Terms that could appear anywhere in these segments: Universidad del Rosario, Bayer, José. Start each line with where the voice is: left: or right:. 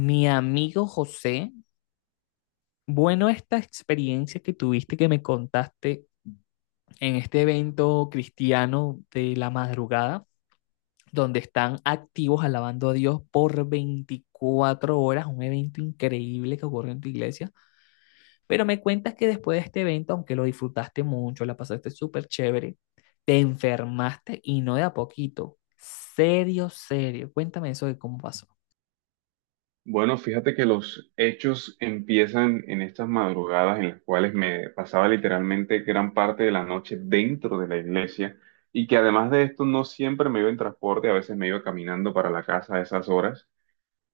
left: Mi amigo José, bueno, esta experiencia que tuviste que me contaste en este evento cristiano de la madrugada, donde están activos alabando a Dios por 24 horas, un evento increíble que ocurre en tu iglesia, pero me cuentas que después de este evento, aunque lo disfrutaste mucho, la pasaste súper chévere, te enfermaste y no de a poquito. Serio, serio. Cuéntame eso de cómo pasó.
right: Bueno, fíjate que los hechos empiezan en estas madrugadas en las cuales me pasaba literalmente gran parte de la noche dentro de la iglesia y que además de esto no siempre me iba en transporte, a veces me iba caminando para la casa a esas horas.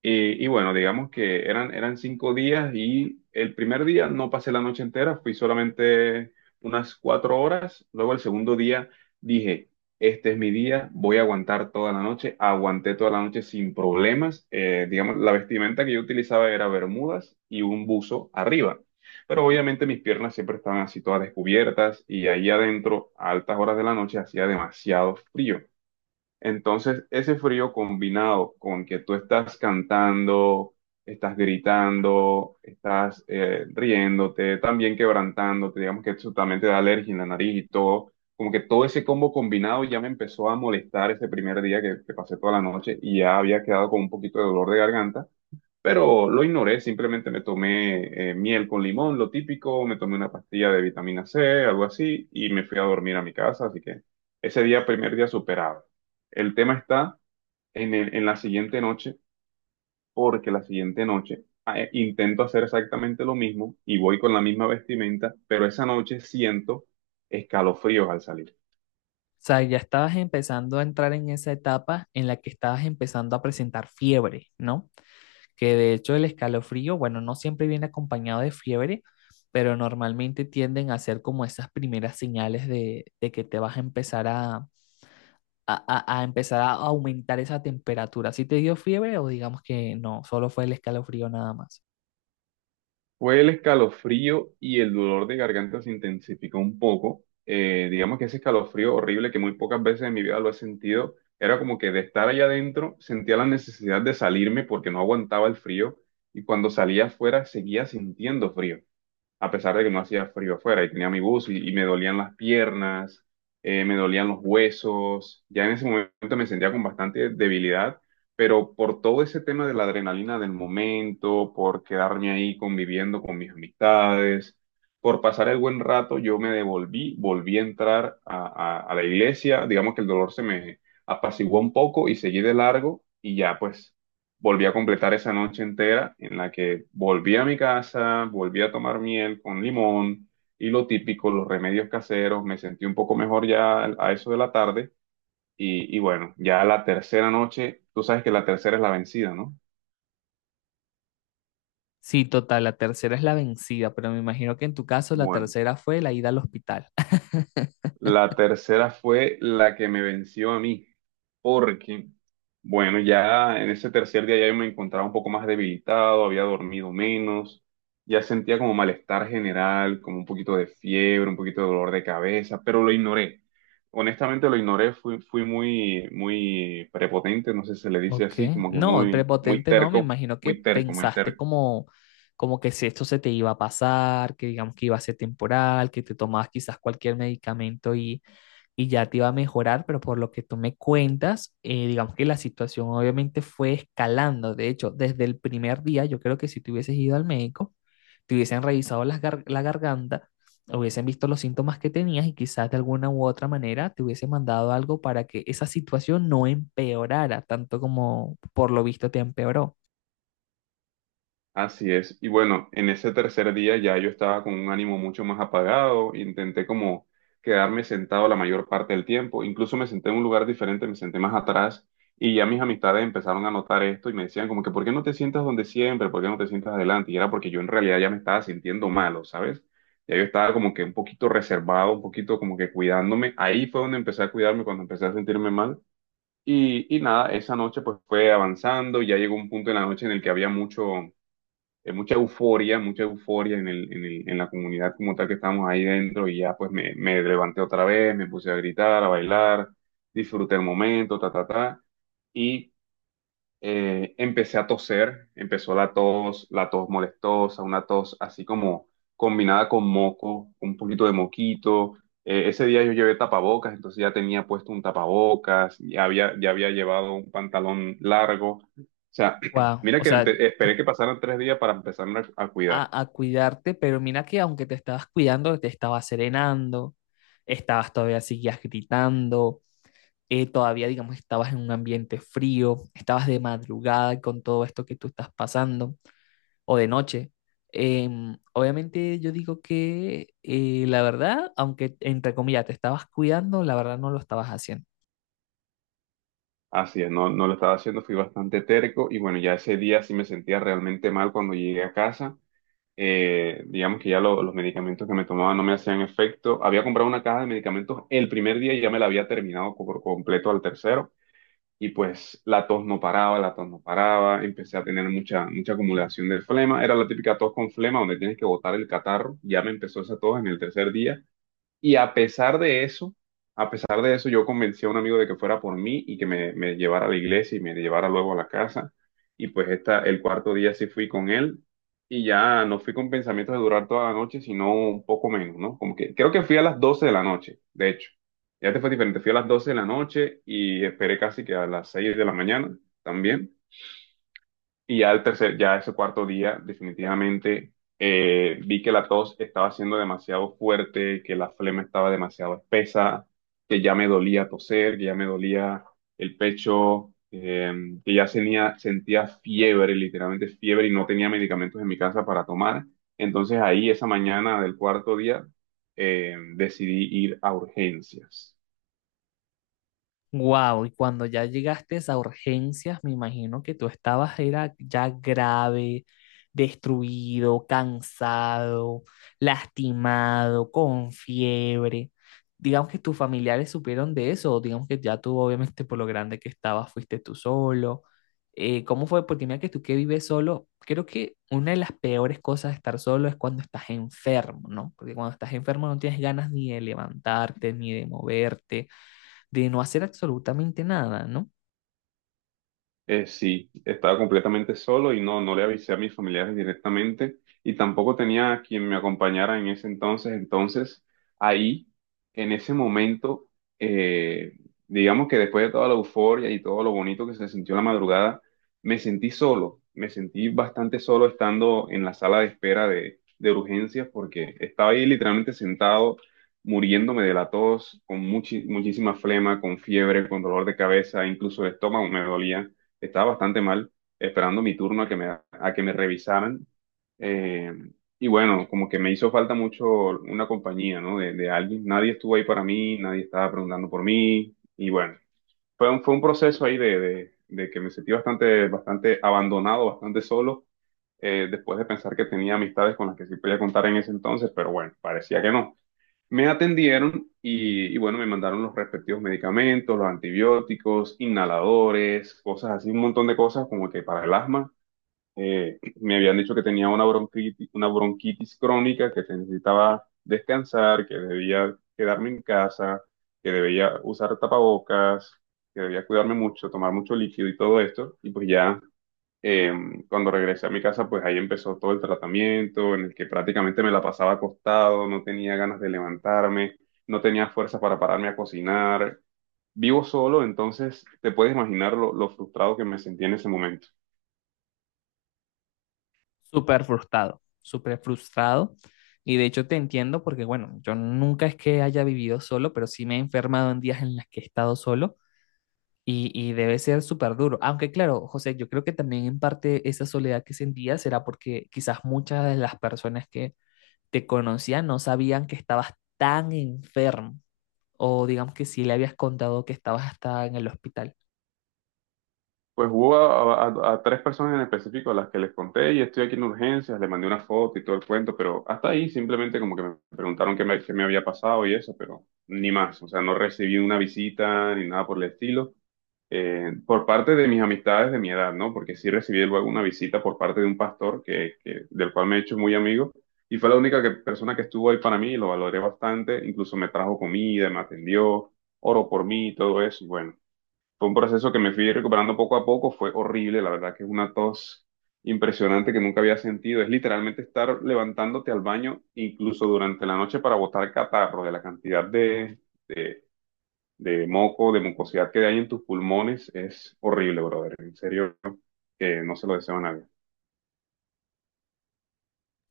right: Y bueno, digamos que eran 5 días y el primer día no pasé la noche entera, fui solamente unas 4 horas. Luego el segundo día dije, este es mi día, voy a aguantar toda la noche. Aguanté toda la noche sin problemas. Digamos, la vestimenta que yo utilizaba era bermudas y un buzo arriba. Pero obviamente mis piernas siempre estaban así todas descubiertas y ahí adentro, a altas horas de la noche, hacía demasiado frío. Entonces, ese frío combinado con que tú estás cantando, estás gritando, estás riéndote, también quebrantándote, digamos que eso también te da alergia en la nariz y todo, como que todo ese combo combinado ya me empezó a molestar ese primer día que pasé toda la noche y ya había quedado con un poquito de dolor de garganta, pero lo ignoré, simplemente me tomé miel con limón, lo típico, me tomé una pastilla de vitamina C, algo así, y me fui a dormir a mi casa, así que ese día, primer día superado. El tema está en la siguiente noche, porque la siguiente noche intento hacer exactamente lo mismo y voy con la misma vestimenta, pero esa noche siento escalofríos al salir.
left: Sea, ya estabas empezando a entrar en esa etapa en la que estabas empezando a presentar fiebre, ¿no? Que de hecho el escalofrío, bueno, no siempre viene acompañado de fiebre, pero normalmente tienden a ser como esas primeras señales de que te vas a empezar a empezar a aumentar esa temperatura. ¿Si te dio fiebre o digamos que no, solo fue el escalofrío nada más?
right: Fue el escalofrío y el dolor de garganta se intensificó un poco. Digamos que ese escalofrío horrible que muy pocas veces en mi vida lo he sentido, era como que de estar allá adentro sentía la necesidad de salirme porque no aguantaba el frío, y cuando salía afuera seguía sintiendo frío a pesar de que no hacía frío afuera y tenía mi buzo y me dolían las piernas, me dolían los huesos, ya en ese momento me sentía con bastante debilidad, pero por todo ese tema de la adrenalina del momento, por quedarme ahí conviviendo con mis amistades, por pasar el buen rato, yo me devolví, volví a entrar a la iglesia, digamos que el dolor se me apaciguó un poco y seguí de largo y ya pues volví a completar esa noche entera en la que volví a mi casa, volví a tomar miel con limón y lo típico, los remedios caseros, me sentí un poco mejor ya a eso de la tarde y bueno, ya la tercera noche, tú sabes que la tercera es la vencida, ¿no?
left: Sí, total, la tercera es la vencida, pero me imagino que en tu caso la
right: Bueno,
left: tercera fue la ida al hospital.
right: la tercera fue la que me venció a mí, porque, bueno, ya en ese tercer día ya yo me encontraba un poco más debilitado, había dormido menos, ya sentía como malestar general, como un poquito de fiebre, un poquito de dolor de cabeza, pero lo ignoré. Honestamente lo ignoré, fui muy, muy prepotente, no sé si se le dice
left: Ok,
right: así, como que
left: no,
right: muy, muy
left: prepotente no, me
right: terco,
left: imagino que
right: muy terco, muy
left: pensaste
right: terco.
left: como, como que si esto se te iba a pasar, que digamos que iba a ser temporal, que te tomabas quizás cualquier medicamento y ya te iba a mejorar, pero por lo que tú me cuentas, digamos que la situación obviamente fue escalando. De hecho, desde el primer día, yo creo que si te hubieses ido al médico, te hubiesen revisado las la garganta, hubiesen visto los síntomas que tenías y quizás de alguna u otra manera te hubiesen mandado algo para que esa situación no empeorara, tanto como por lo visto te empeoró.
right: Así es. Y bueno, en ese tercer día ya yo estaba con un ánimo mucho más apagado, intenté como quedarme sentado la mayor parte del tiempo, incluso me senté en un lugar diferente, me senté más atrás y ya mis amistades empezaron a notar esto y me decían como que, ¿por qué no te sientas donde siempre? ¿Por qué no te sientas adelante? Y era porque yo en realidad ya me estaba sintiendo malo, ¿sabes? Ya yo estaba como que un poquito reservado, un poquito como que cuidándome. Ahí fue donde empecé a cuidarme, cuando empecé a sentirme mal. Y nada, esa noche pues fue avanzando, ya llegó un punto en la noche en el que había mucho mucha euforia en la comunidad como tal que estábamos ahí dentro y ya pues me levanté otra vez, me puse a gritar, a bailar, disfruté el momento, ta, ta, ta. Y empecé a toser, empezó la tos molestosa, una tos así como combinada con moco, un poquito de moquito. Ese día yo llevé tapabocas, entonces ya tenía puesto un tapabocas, ya había llevado un pantalón largo. O sea,
left: Wow,
right: mira
left: o sea,
right: esperé que pasaran 3 días para empezarme a cuidar.
left: a cuidarte, pero mira que aunque te estabas cuidando, te estabas serenando, estabas todavía seguías gritando. Eh, todavía, digamos, estabas en un ambiente frío, estabas de madrugada con todo esto que tú estás pasando. O de noche. Obviamente yo digo que la verdad, aunque entre comillas te estabas cuidando, la verdad no lo estabas haciendo.
right: Así es, no, no lo estaba haciendo, fui bastante terco y bueno, ya ese día sí me sentía realmente mal cuando llegué a casa. Eh, digamos que los medicamentos que me tomaba no me hacían efecto. Había comprado una caja de medicamentos el primer día y ya me la había terminado por completo al tercero. Y pues la tos no paraba, la tos no paraba, empecé a tener mucha, mucha acumulación de flema. Era la típica tos con flema donde tienes que botar el catarro. Ya me empezó esa tos en el tercer día. Y a pesar de eso, a pesar de eso, yo convencí a un amigo de que fuera por mí y que me llevara a la iglesia y me llevara luego a la casa. Y pues esta, el cuarto día sí fui con él y ya no fui con pensamientos de durar toda la noche, sino un poco menos, ¿no? Como que creo que fui a las 12 de la noche, de hecho. Ya te fue diferente, fui a las 12 de la noche y esperé casi que a las 6 de la mañana también. Y ya el tercer, ya ese cuarto día, definitivamente vi que la tos estaba siendo demasiado fuerte, que la flema estaba demasiado espesa, que ya me dolía toser, que ya me dolía el pecho, que ya tenía, sentía fiebre, literalmente fiebre, y no tenía medicamentos en mi casa para tomar. Entonces ahí, esa mañana del cuarto día, decidí ir a urgencias.
left: Wow, y cuando ya llegaste a urgencias, me imagino que tú estabas era ya grave, destruido, cansado, lastimado, con fiebre. Digamos que tus familiares supieron de eso, o digamos que ya tú, obviamente, por lo grande que estabas, fuiste tú solo. ¿Cómo fue? Porque mira que tú que vives solo, creo que una de las peores cosas de estar solo es cuando estás enfermo, ¿no? Porque cuando estás enfermo no tienes ganas ni de levantarte, ni de moverte de no hacer absolutamente nada, ¿no?
right: Sí, estaba completamente solo y no, no le avisé a mis familiares directamente y tampoco tenía a quien me acompañara en ese entonces. Entonces, ahí, en ese momento, eh, digamos que después de toda la euforia y todo lo bonito que se sintió la madrugada, me sentí solo, me sentí bastante solo estando en la sala de espera de urgencias porque estaba ahí literalmente sentado, muriéndome de la tos, con muchísima flema, con fiebre, con dolor de cabeza, incluso el estómago me dolía. Estaba bastante mal esperando mi turno a que me revisaran. Eh, y bueno, como que me hizo falta mucho una compañía, ¿no? De alguien. Nadie estuvo ahí para mí, nadie estaba preguntando por mí. Y bueno, fue un proceso ahí de que me sentí bastante, bastante abandonado, bastante solo, después de pensar que tenía amistades con las que sí podía contar en ese entonces, pero bueno, parecía que no. Me atendieron y bueno, me mandaron los respectivos medicamentos, los antibióticos, inhaladores, cosas así, un montón de cosas como que para el asma. Me habían dicho que tenía una bronquitis crónica, que necesitaba descansar, que debía quedarme en casa, que debía usar tapabocas, que debía cuidarme mucho, tomar mucho líquido y todo esto. Y pues ya eh, cuando regresé a mi casa, pues ahí empezó todo el tratamiento en el que prácticamente me la pasaba acostado, no tenía ganas de levantarme, no tenía fuerza para pararme a cocinar. Vivo solo, entonces te puedes imaginar lo frustrado que me sentí en ese momento.
left: Súper frustrado, súper frustrado. Y de hecho te entiendo porque, bueno, yo nunca es que haya vivido solo, pero sí me he enfermado en días en las que he estado solo y debe ser súper duro. Aunque claro, José, yo creo que también en parte esa soledad que sentía será porque quizás muchas de las personas que te conocían no sabían que estabas tan enfermo o digamos que sí le habías contado que estabas hasta en el hospital.
right: Pues hubo a tres personas en específico a las que les conté y estoy aquí en urgencias, les mandé una foto y todo el cuento, pero hasta ahí simplemente como que me preguntaron qué me había pasado y eso, pero ni más, o sea, no recibí una visita ni nada por el estilo, por parte de mis amistades de mi edad, ¿no? Porque sí recibí luego una visita por parte de un pastor del cual me he hecho muy amigo y fue la única persona que estuvo ahí para mí, y lo valoré bastante, incluso me trajo comida, me atendió, oró por mí y todo eso, y bueno. Fue un proceso que me fui recuperando poco a poco, fue horrible, la verdad que es una tos impresionante que nunca había sentido. Es literalmente estar levantándote al baño, incluso durante la noche, para botar catarro de la cantidad de, de moco, de mucosidad que hay en tus pulmones. Es horrible, brother. En serio, que no se lo deseo a nadie.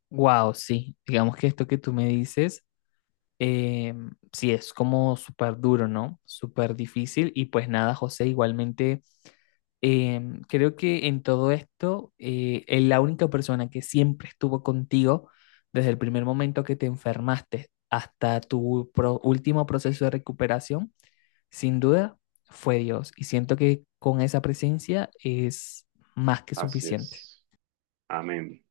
left: Wow, sí, digamos que esto que tú me dices. Eh, sí, es como súper duro, ¿no? Súper difícil. Y pues nada, José, igualmente creo que en todo esto, la única persona que siempre estuvo contigo desde el primer momento que te enfermaste hasta tu último proceso de recuperación, sin duda, fue Dios. Y siento que con esa presencia es más que
right: Así
left: suficiente.
right: es. Amén.